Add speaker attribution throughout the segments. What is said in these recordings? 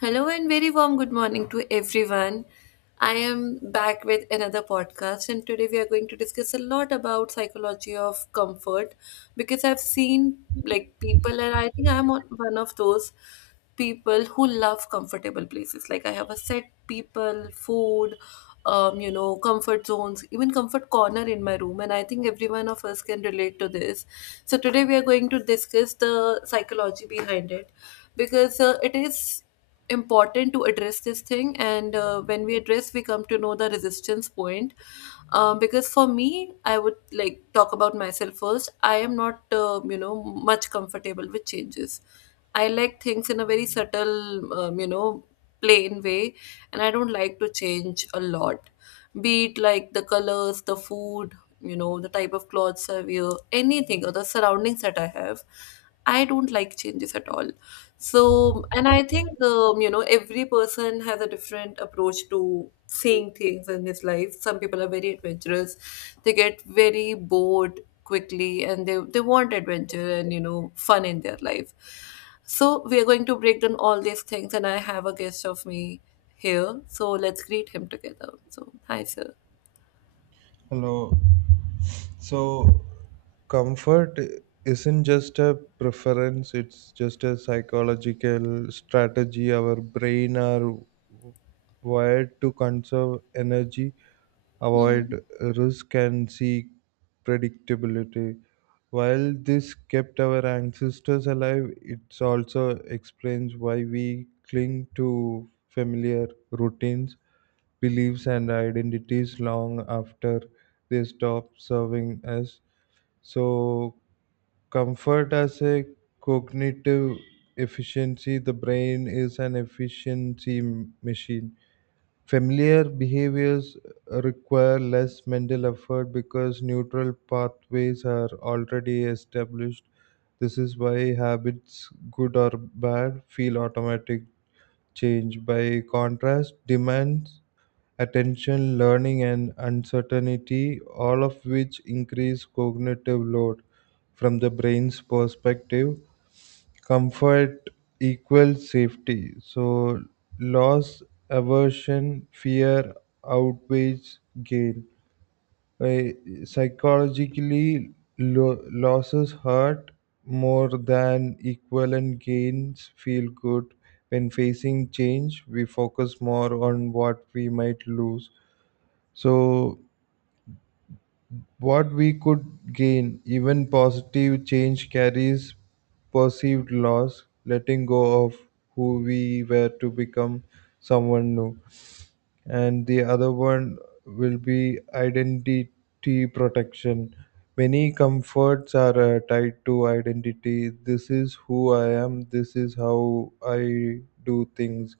Speaker 1: Hello and very warm good morning to everyone. I am back with another podcast, and today we are going to discuss a lot about psychology of comfort because I've seen like people, and I think I'm on one of those people who love comfortable places. Like I have a set people, food, comfort zones, even comfort corner in my room, and I think every one of us can relate to this. So today we are going to discuss the psychology behind it because it is important to address this thing, and when we address we come to know the resistance point. Because for me, I would like talk about myself first. I am not much comfortable with changes. I like things in a very subtle, plain way, and I don't like to change a lot, be it like the colors, the food, you know, the type of clothes I wear, anything, or the surroundings that I have. I don't like changes at all. So, and I think, every person has a different approach to seeing things in his life. Some people are very adventurous. They get very bored quickly and they want adventure and, you know, fun in their life. So, we are going to break down all these things, and I have a guest of me here. So, let's greet him together. So, hi, sir.
Speaker 2: Hello. So, comfort isn't just a preference, it's just a psychological strategy. Our brain are wired to conserve energy,
Speaker 1: hmm
Speaker 2: avoid risk, and seek predictability. While this kept our ancestors alive, it also explains why we cling to familiar routines beliefs and identities long after they stop serving us. So, comfort as a cognitive efficiency, the brain is an efficiency machine. Familiar behaviors require less mental effort because neutral pathways are already established. This is why habits, good or bad, feel automatic change. By contrast, demands attention, learning, and uncertainty, all of which increase cognitive load. From the brain's perspective, comfort equals safety. So, loss, aversion, fear outweighs gain. Psychologically, losses hurt more than equivalent gains feel good. When facing change, we focus more on what we might lose so, what we could gain, even positive change carries perceived loss, letting go of who we were to become someone new. And the other one will be identity protection. Many comforts are tied to identity. This is who I am, this is how I do things.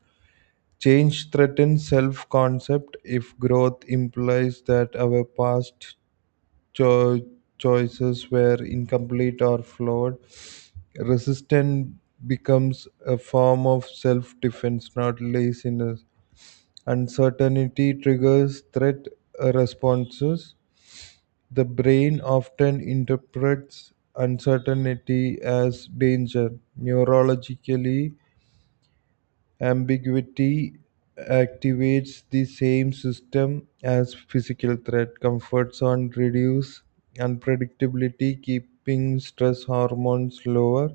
Speaker 2: Change threatens self concept if growth implies that our past cho- choices were incomplete or flawed. Resistance becomes a form of self defense, not laziness. Uncertainty triggers threat responses. The brain often interprets uncertainty as danger. Neurologically, ambiguity activates the same system as physical threat. Comfort zone reduce unpredictability, keeping stress hormones lower.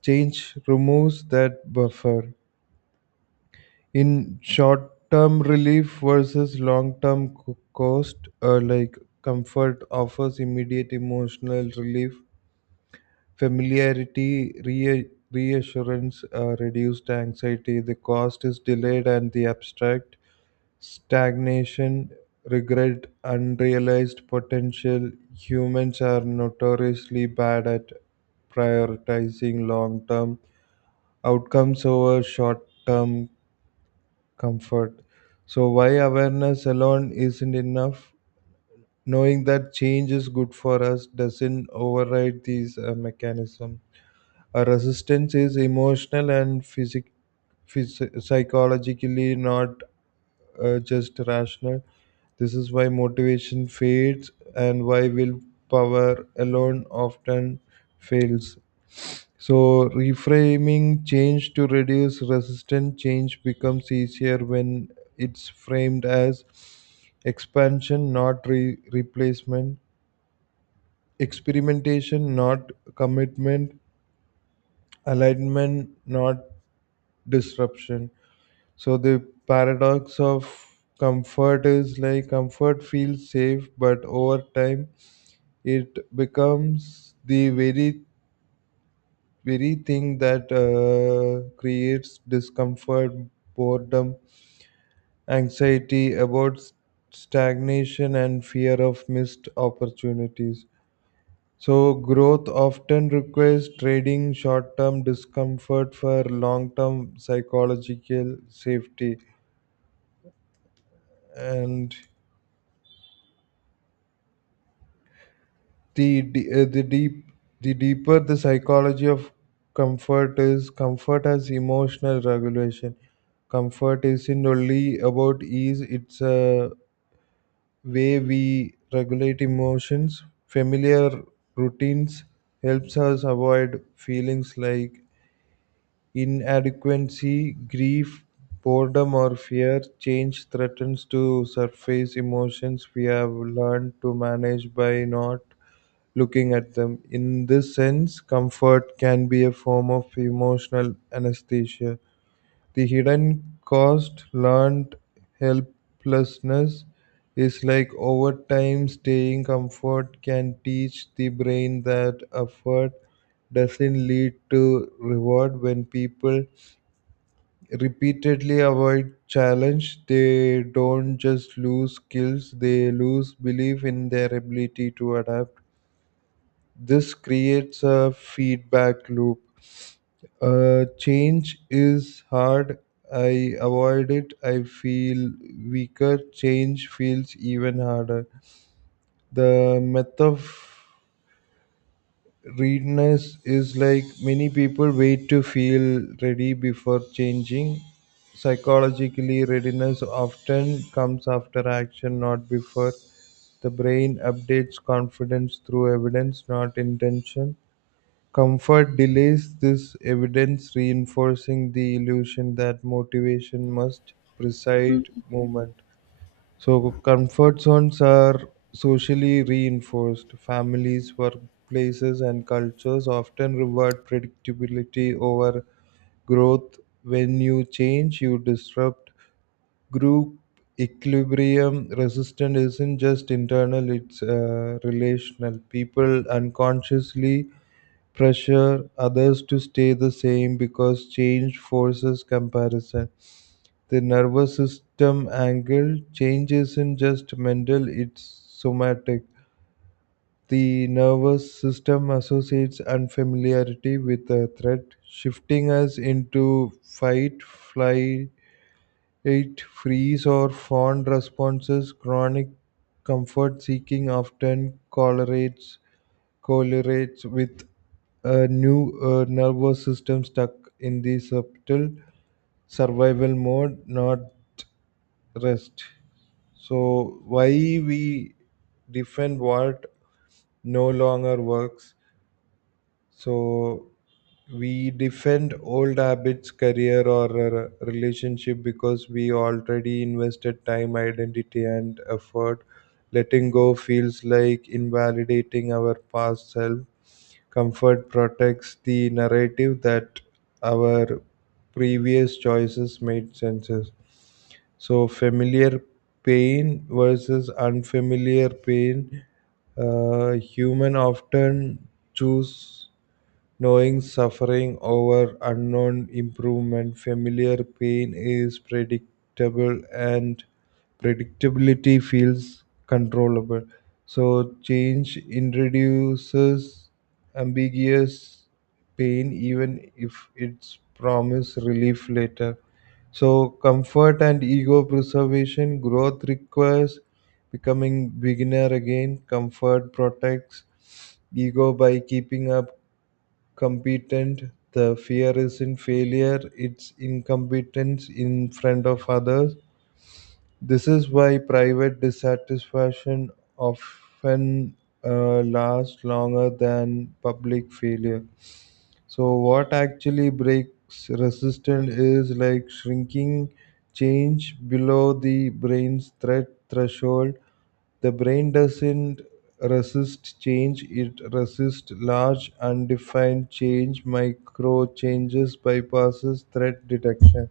Speaker 2: Change removes that buffer. In short term relief versus long term cost, like comfort offers immediate emotional relief. Familiarity, reassurance, reduced anxiety, the cost is delayed, and the abstract stagnation, regret, unrealized potential. Humans are notoriously bad at prioritizing long term outcomes over short term comfort. So, why awareness alone isn't enough? Knowing that change is good for us doesn't override these mechanisms. A resistance is emotional and psychologically not just rational. This is why motivation fades and why willpower alone often fails. So, reframing change to reduce resistance change becomes easier when it's framed as expansion, not replacement, experimentation, not commitment, alignment, not disruption. So the paradox of comfort is like comfort feels safe, but over time it becomes the very thing that creates discomfort, boredom, anxiety about stagnation, and fear of missed opportunities. So, growth often requires trading short term discomfort for long term psychological safety. And the de- uh, the deep the deeper the psychology of comfort is comfort has emotional regulation comfort isn't only about ease it's a way we regulate emotions familiar routines helps us avoid feelings like inadequacy grief boredom or fear change threatens to surface emotions we have learned to manage by not looking at them. In this sense, comfort can be a form of emotional anesthesia. The hidden cost, learned helplessness, is like over time staying comfort can teach the brain that effort doesn't lead to reward when people repeatedly avoid challenge they don't just lose skills they lose belief in their ability to adapt this creates a feedback loop. Change is hard. I avoid it. I feel weaker. Change feels even harder. The myth of readiness is like many people wait to feel ready before changing. Psychologically, readiness often comes after action, not before. The brain updates confidence through evidence, not intention. Comfort delays this evidence, reinforcing the illusion that motivation must precede movement. So, comfort zones are socially reinforced. Families, workplaces, and cultures often reward predictability over growth. When you change, you disrupt group equilibrium. Resistance isn't just internal, it's relational. People unconsciously pressure others to stay the same because change forces comparison. The nervous system angle change isn't just mental, it's somatic. The nervous system associates unfamiliarity with a threat, shifting us into fight, flight, freeze, or fawn responses. Chronic comfort seeking often correlates with a new nervous system stuck in the subtle survival mode, not rest. So, why we defend what no longer works? So, we defend old habits, career, or a relationship because we already invested time, identity, and effort. Letting go feels like invalidating our past self. Comfort protects the narrative that our previous choices made sense. So, familiar pain versus unfamiliar pain, human often choose knowing suffering over unknown improvement, familiar pain is predictable and predictability feels controllable. So change introduces ambiguous pain even if it's promise relief later. So comfort and ego preservation growth requires becoming beginner again. Comfort protects ego by keeping up competent. The fear is in failure, it's incompetence in front of others. This is why private dissatisfaction often lasts longer than public failure. So what actually breaks resistance is like shrinking change below the brain's threat threshold. The brain doesn't resist change, it resists large undefined change, micro changes bypasses threat detection.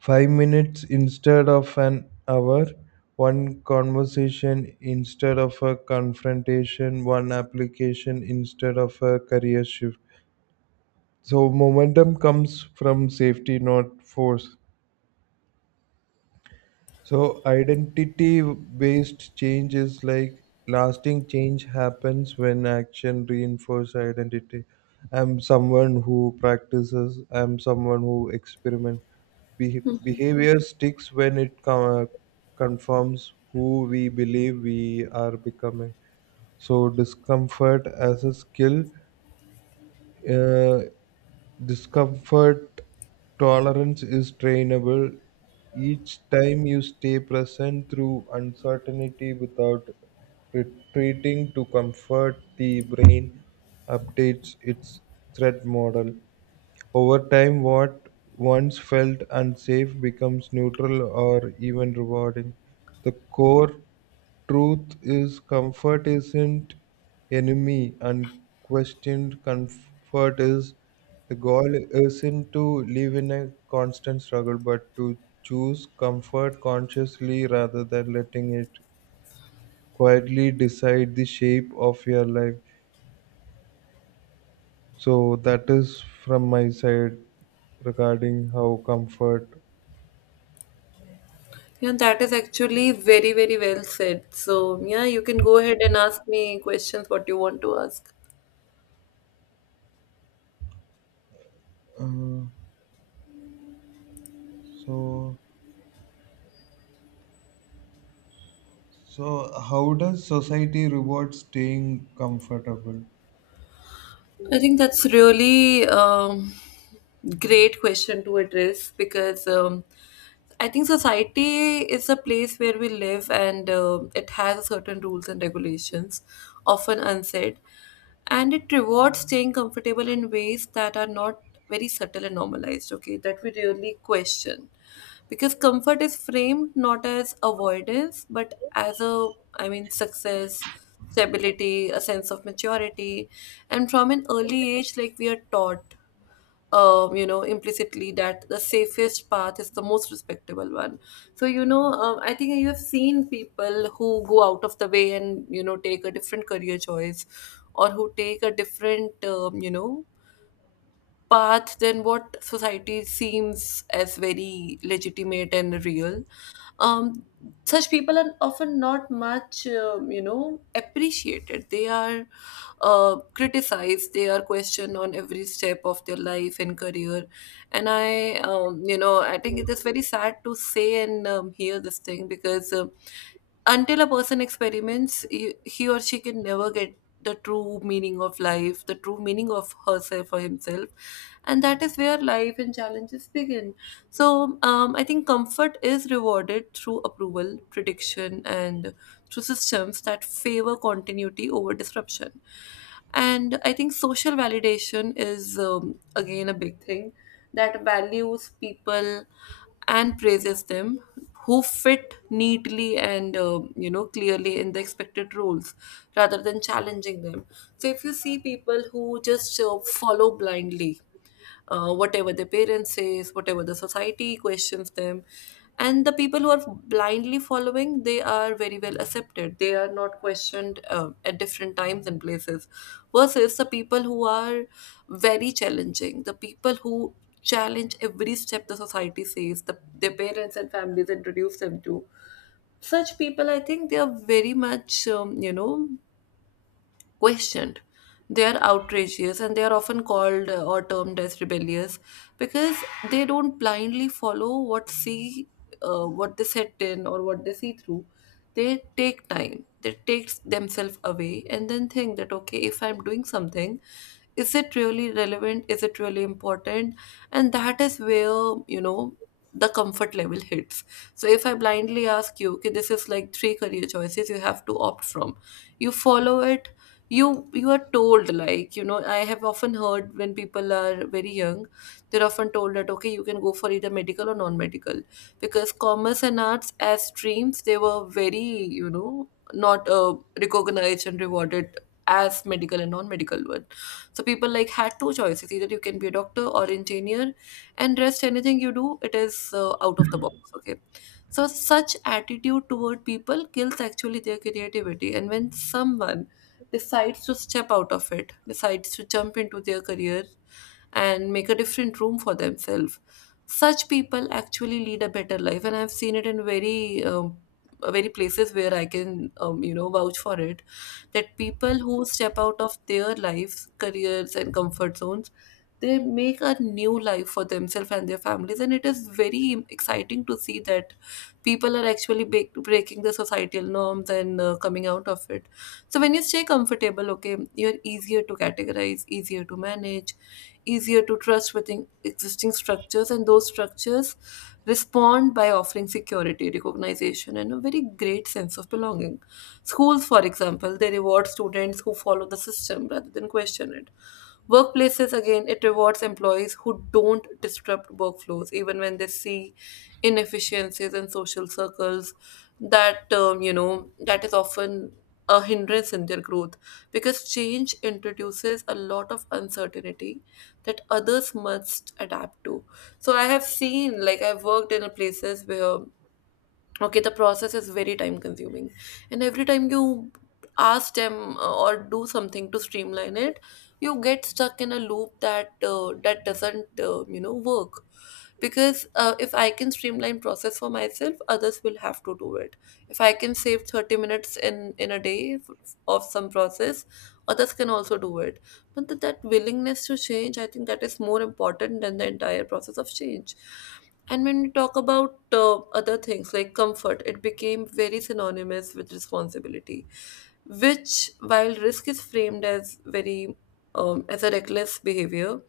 Speaker 2: 5 minutes instead of an hour, one conversation instead of a confrontation, one application instead of a career shift. So momentum comes from safety, not force. So identity-based change is like lasting change happens when action reinforces identity. I'm someone who practices. I'm someone who experiments. Behavior sticks when it confirms who we believe we are becoming. So discomfort as a skill. uh, Discomfort tolerance is trainable. Each time you stay present through uncertainty without retreating to comfort, the brain updates its threat model. Over time, what once felt unsafe becomes neutral or even rewarding. The core truth is comfort isn't enemy. Unquestioned comfort is the goal isn't to live in a constant struggle, but to choose comfort consciously rather than letting it quietly decide the shape of your life. So that is from my side regarding how comfort.
Speaker 1: Yeah, that is actually very, very well said. So, yeah, you can go ahead and ask me questions what you want to ask.
Speaker 2: Uh, so so how does society reward staying comfortable?
Speaker 1: I think that's really great question to address, because I think society is a place where we live, and it has certain rules and regulations, often unsaid, and it rewards staying comfortable in ways that are not very subtle and normalized. Okay, that we really question, because comfort is framed not as avoidance but as a, I mean, success, stability, a sense of maturity. And from an early age, like, we are taught, implicitly, that the safest path is the most respectable one. So, you know, I think you have seen people who go out of the way and, you know, take a different career choice, or who take a different, path than what society seems as very legitimate and real. Um, Such people are often not much, appreciated. They are criticized. They are questioned on every step of their life and career. And I, I think it is very sad to say and hear this thing, because until a person experiments, he or she can never get the true meaning of life, the true meaning of herself or himself, and that is where life and challenges begin. So I think comfort is rewarded through approval, prediction, and through systems that favor continuity over disruption. And I think social validation is, again, a big thing that values people and praises them who fit neatly and clearly in the expected roles rather than challenging them. So if you see people who just follow blindly, whatever their parents says, whatever the society questions them, and the people who are blindly following, they are very well accepted. They are not questioned at different times and places, versus the people who are very challenging, the people who challenge every step the society says, their parents and families introduce them to. Such people, I think they are very much, questioned. They are outrageous, and they are often called or termed as rebellious because they don't blindly follow what see, what they set in, or what they see through. They take time. They take themselves away and then think that, okay, if I'm doing something, is it really relevant? Is it really important? And that is where, you know, the comfort level hits. So if I blindly ask you, okay, this is like three career choices you have to opt from, you follow it. You are told, like, you know, I have often heard when people are very young, they're often told that, okay, you can go for either medical or non-medical, because commerce and arts as streams, they were very, you know, not recognized and rewarded as medical and non-medical one. So people like had two choices: either you can be a doctor or engineer, and rest anything you do, it is out of the box, okay. So such attitude toward people kills actually their creativity. And when someone decides to step out of it, decides to jump into their career and make a different room for themselves, such people actually lead a better life. And I've seen it in very, very places where I can, vouch for it, that people who step out of their lives, careers, and comfort zones, they make a new life for themselves and their families, and it is very exciting to see that people are actually breaking the societal norms and coming out of it. So when you stay comfortable, okay, you're easier to categorize, easier to manage, easier to trust within existing structures, and those structures respond by offering security, recognition, and a very great sense of belonging. Schools, for example, they reward students who follow the system rather than question it. Workplaces, again, it rewards employees who don't disrupt workflows, even when they see inefficiencies in social circles. That, that is often a hindrance in their growth, because change introduces a lot of uncertainty that others must adapt to. So I have seen, like, I've worked in places where, okay, the process is very time consuming, and every time you ask them, or do something to streamline it, you get stuck in a loop that, that doesn't, work. Because if I can streamline process for myself, others will have to do it. If I can save 30 minutes in a day of some process, others can also do it. But that willingness to change, I think that is more important than the entire process of change. And when we talk about other things like comfort, it became very synonymous with responsibility, which, while risk is framed as very, as a reckless behavior,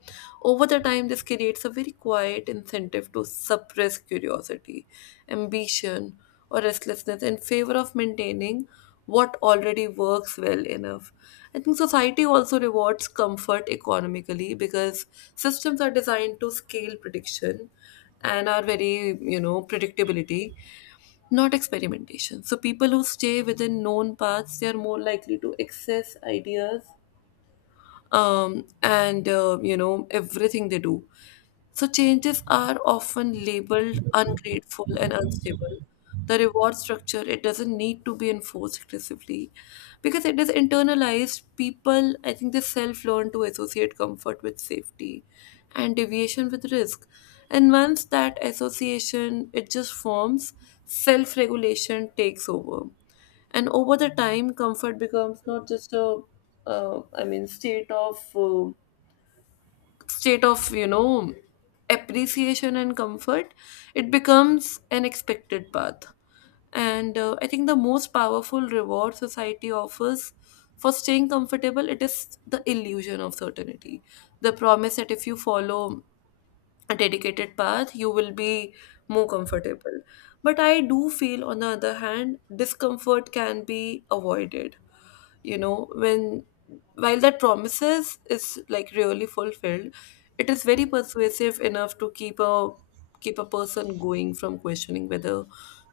Speaker 1: over the time this creates a very quiet incentive to suppress curiosity, ambition, or restlessness in favor of maintaining what already works well enough. I think society also rewards comfort economically because systems are designed to scale prediction, and are very, you know, predictability, not experimentation. So people who stay within known paths, they are more likely to access ideas, and, everything they do. So changes are often labeled ungrateful and unstable. The reward structure, it doesn't need to be enforced aggressively because it is internalized. People, I think they self learn to associate comfort with safety and deviation with risk. And once that association it just forms, self regulation takes over, and over the time comfort becomes not just a, I mean, state of, state of you know appreciation and comfort. It becomes an expected path. And I think the most powerful reward society offers for staying comfortable, it is the illusion of certainty, the promise that if you follow a dedicated path, you will be more comfortable. But I do feel, on the other hand, discomfort can be avoided. You know, when while that promises is like really fulfilled, it is very persuasive enough to keep a person going from questioning whether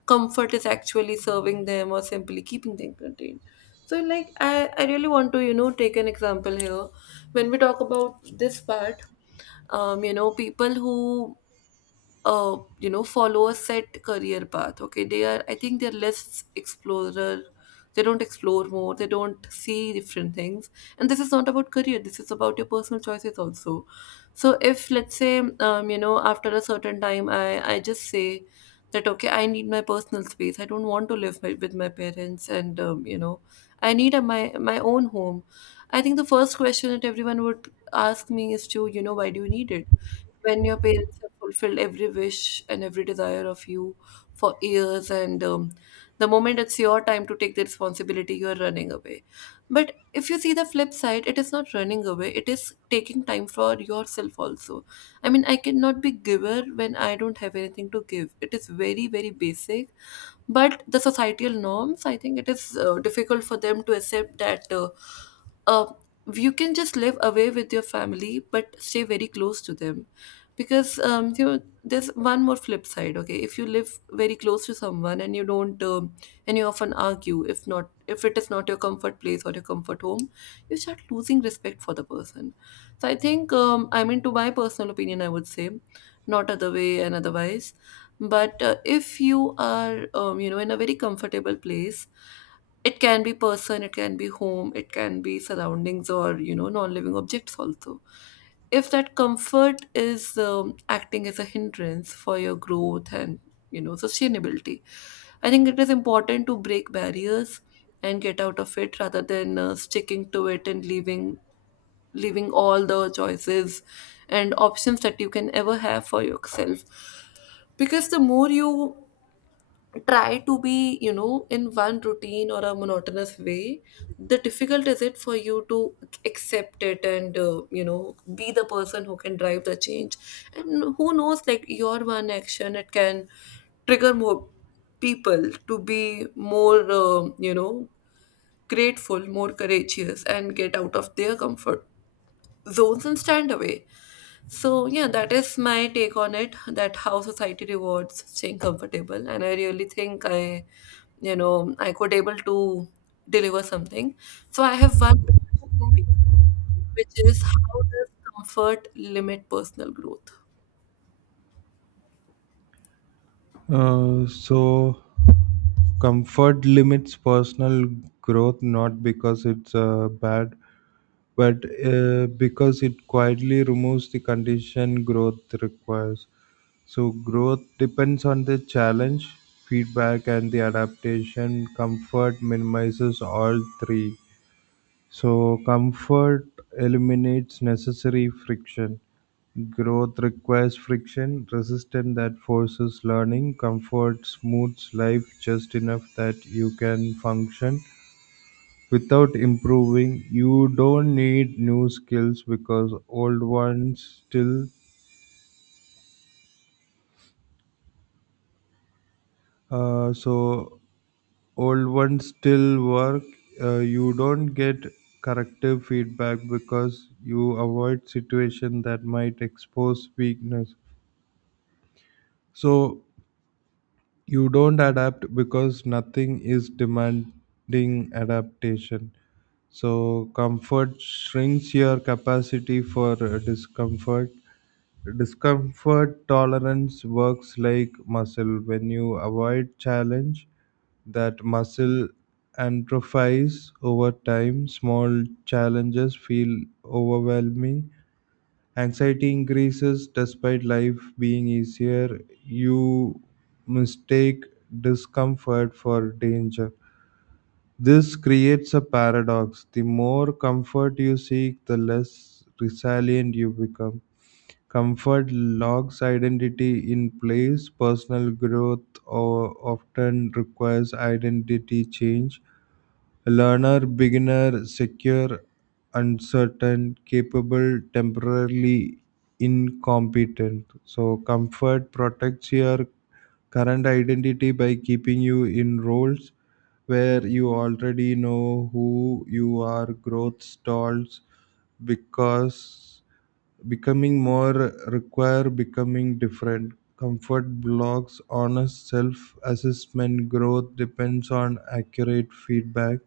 Speaker 1: comfort is actually serving them or simply keeping them contained. So like I really want to, you know, take an example here. When we talk about this part, people who follow a set career path, okay, they are, I think they're less explorer. They don't explore more, they don't see different things. And this is not about career, this is about your personal choices also. So if, let's say, after a certain time, I just say that, okay, I need my personal space, I don't want to live my, with my parents, and I need a, my own home. I think the first question that everyone would ask me is to, you know, why do you need it when your parents have fulfilled every wish and every desire of you for years, and the moment it's your time to take the responsibility you are running away. But if you see the flip side, it is not running away, it is taking time for yourself also. I mean, I cannot be giver when I don't have anything to give. It is very very basic. But the societal norms, I think it is difficult for them to accept that uh, you can just live away with your family but stay very close to them. Because there's one more flip side. Okay, if you live very close to someone and you don't and you often argue, if not, if it is not your comfort place or your comfort home, you start losing respect for the person. So I think I mean, to my personal opinion, I would say not other way and otherwise. But if you are in a very comfortable place, it can be person, it can be home, it can be surroundings, or, you know, non-living objects also. If that comfort is acting as a hindrance for your growth and, you know, sustainability, I think it is important to break barriers and get out of it, rather than sticking to it and leaving all the choices and options that you can ever have for yourself. Because the more you try to be, you know, in one routine or a monotonous way, the difficult is it for you to accept it and, be the person who can drive the change. And who knows, like, your one action, it can trigger more people to be more, grateful, more courageous, and get out of their comfort zones and stand away. So yeah, that is my take on it, that how society rewards staying comfortable. And I really think I, you know, I could able to deliver something. So I have one question for you, which is, how does comfort limit personal growth?
Speaker 2: So comfort limits personal growth not because it's bad but because it quietly removes the condition growth requires so growth depends on the challenge feedback and the adaptation comfort minimizes all three so comfort eliminates necessary friction. Growth requires friction, resistance that forces learning, comfort smooths life just enough that you can function without improving. You don't need new skills because uh, so old ones still work. You don't get corrective feedback because you avoid situation that might expose weakness. So you don't adapt because nothing is demanding adaptation. So, comfort shrinks your capacity for discomfort. Discomfort tolerance works like muscle. When you avoid challenge, that muscle atrophies over time. Small challenges feel overwhelming. Anxiety increases despite life being easier. You mistake discomfort for danger. This creates a paradox. The more comfort you seek, the less resilient you become. Comfort locks identity in place. Personal growth or often requires identity change. Learner, beginner, secure, uncertain, capable, temporarily incompetent. So, comfort protects your current identity by keeping you in roles where you already know who you are. Growth stalls because becoming more require becoming different. Comfort blocks honest self assessment. Growth depends on accurate feedback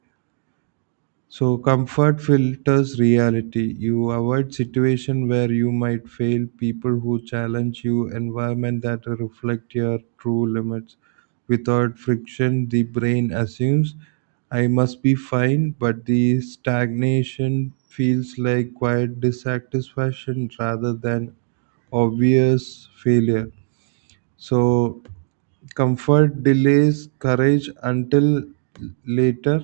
Speaker 2: so comfort filters reality. You avoid situation where you might fail, people who challenge you, environment that reflect your true limits. Without friction, the brain assumes I must be fine, but the stagnation feels like quiet dissatisfaction rather than obvious failure. So comfort delays courage until later.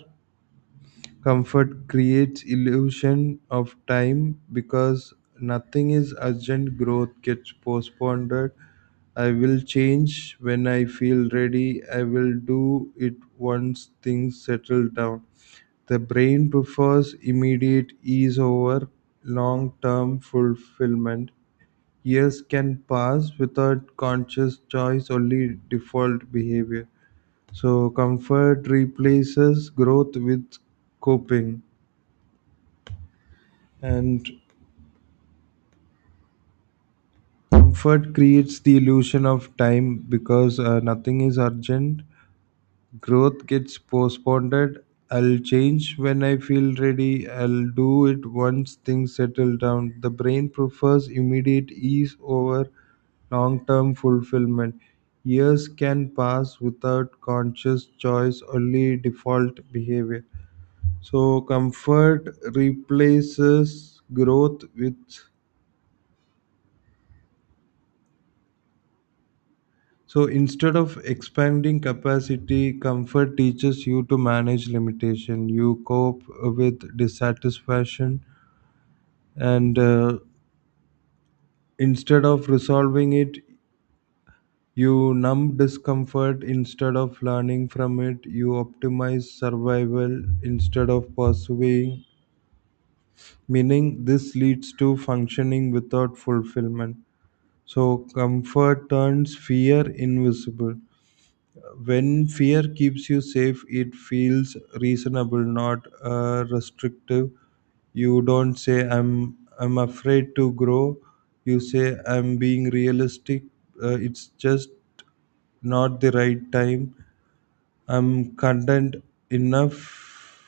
Speaker 2: Comfort creates illusion of time because nothing is urgent. Growth gets postponed. I will change when I feel ready. I will do it once things settle down. The brain prefers immediate ease over long term fulfillment. Years can pass without conscious choice, only default behavior. So, comfort replaces growth with coping. And comfort creates the illusion of time because nothing is urgent. Growth gets postponed. I'll change when I feel ready. I'll do it once things settle down. The brain prefers immediate ease over long term fulfillment. Years can pass without conscious choice, only default behavior. So, comfort replaces growth with. So instead of expanding capacity, comfort teaches you to manage limitation. You cope with dissatisfaction, and instead of resolving it, you numb discomfort. Instead of learning from it, you optimize survival instead of pursuing meaning. This leads to functioning without fulfillment. So comfort turns fear invisible. When fear keeps you safe, it feels reasonable, not restrictive. You don't say, I'm afraid to grow. You say, I'm being realistic. It's just not the right time. I'm content enough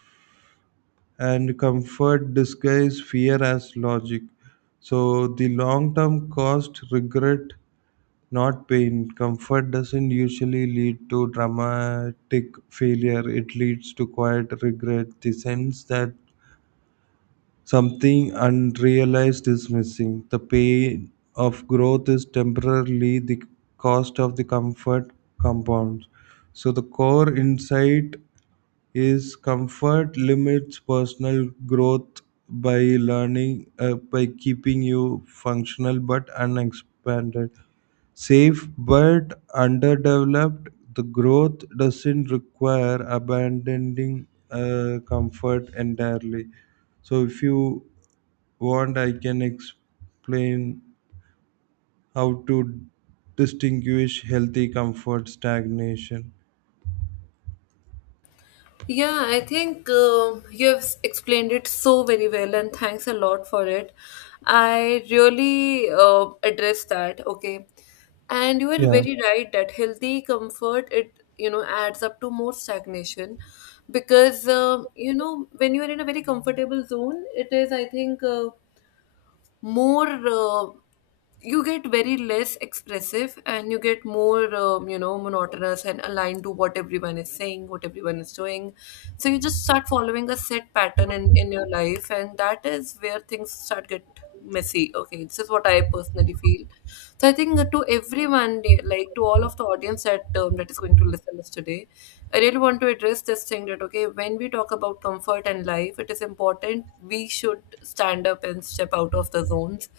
Speaker 2: and comfort disguise fear as logic. So the long term cost regret not pain. Comfort doesn't usually lead to dramatic failure, it leads to quiet regret, the sense that something unrealized is missing. The pain of growth is temporarily the cost of the comfort compounds. So, the core insight is comfort limits personal growth by learning, by keeping you functional but unexpanded safe but underdeveloped, the growth doesn't require abandoning comfort entirely. So, if you want, I can explain how to distinguish healthy comfort stagnation.
Speaker 1: Yeah, I think you have explained it so very well, and thanks a lot for it. I really address that, okay. And you are
Speaker 2: Yeah,
Speaker 1: very right that healthy comfort, it, you know, adds up to more stagnation. Because when you are in a very comfortable zone, it is, I think, more you get very less expressive and you get more, monotonous and aligned to what everyone is saying, what everyone is doing. So you just start following a set pattern in your life, and that is where things start get messy. Okay, this is what I personally feel. So I think that to everyone, like to all of the audience that that is going to listen us today, I really want to address this thing that, okay, when we talk about comfort and life, it is important we should stand up and step out of the zones.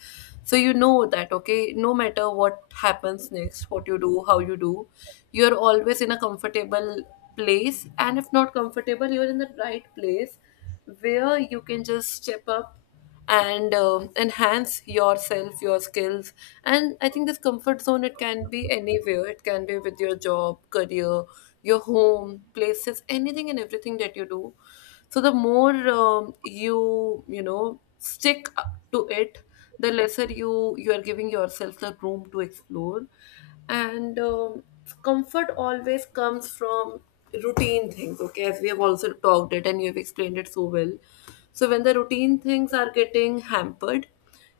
Speaker 1: So you know that, okay, no matter what happens next, what you do, how you do, you're always in a comfortable place. And if not comfortable, you're in the right place where you can just step up and enhance yourself, your skills. And I think this comfort zone, it can be anywhere, it can be with your job, career, your home, places, anything and everything that you do. So the more you know, stick to it, the lesser you are giving yourself the room to explore. And comfort always comes from routine things. Okay, as we have also talked it and you have explained it so well. So when the routine things are getting hampered,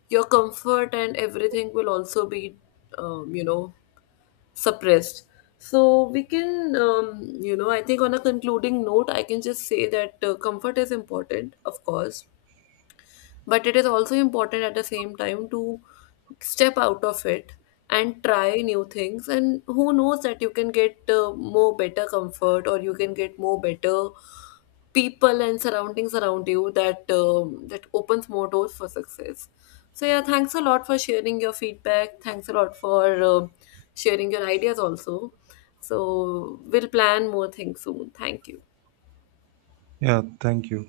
Speaker 1: your comfort and everything will also be, um, you know suppressed. So we can, I think, on a concluding note, I can just say that comfort is important, of course, but it is also important at the same time to step out of it and try new things. And who knows that you can get more better comfort, or you can get more better people and surroundings around you that that opens more doors for success. So yeah, thanks a lot for sharing your feedback, thanks a lot for sharing your ideas also. So we'll plan more things soon. Thank you.
Speaker 2: yeah, thank you.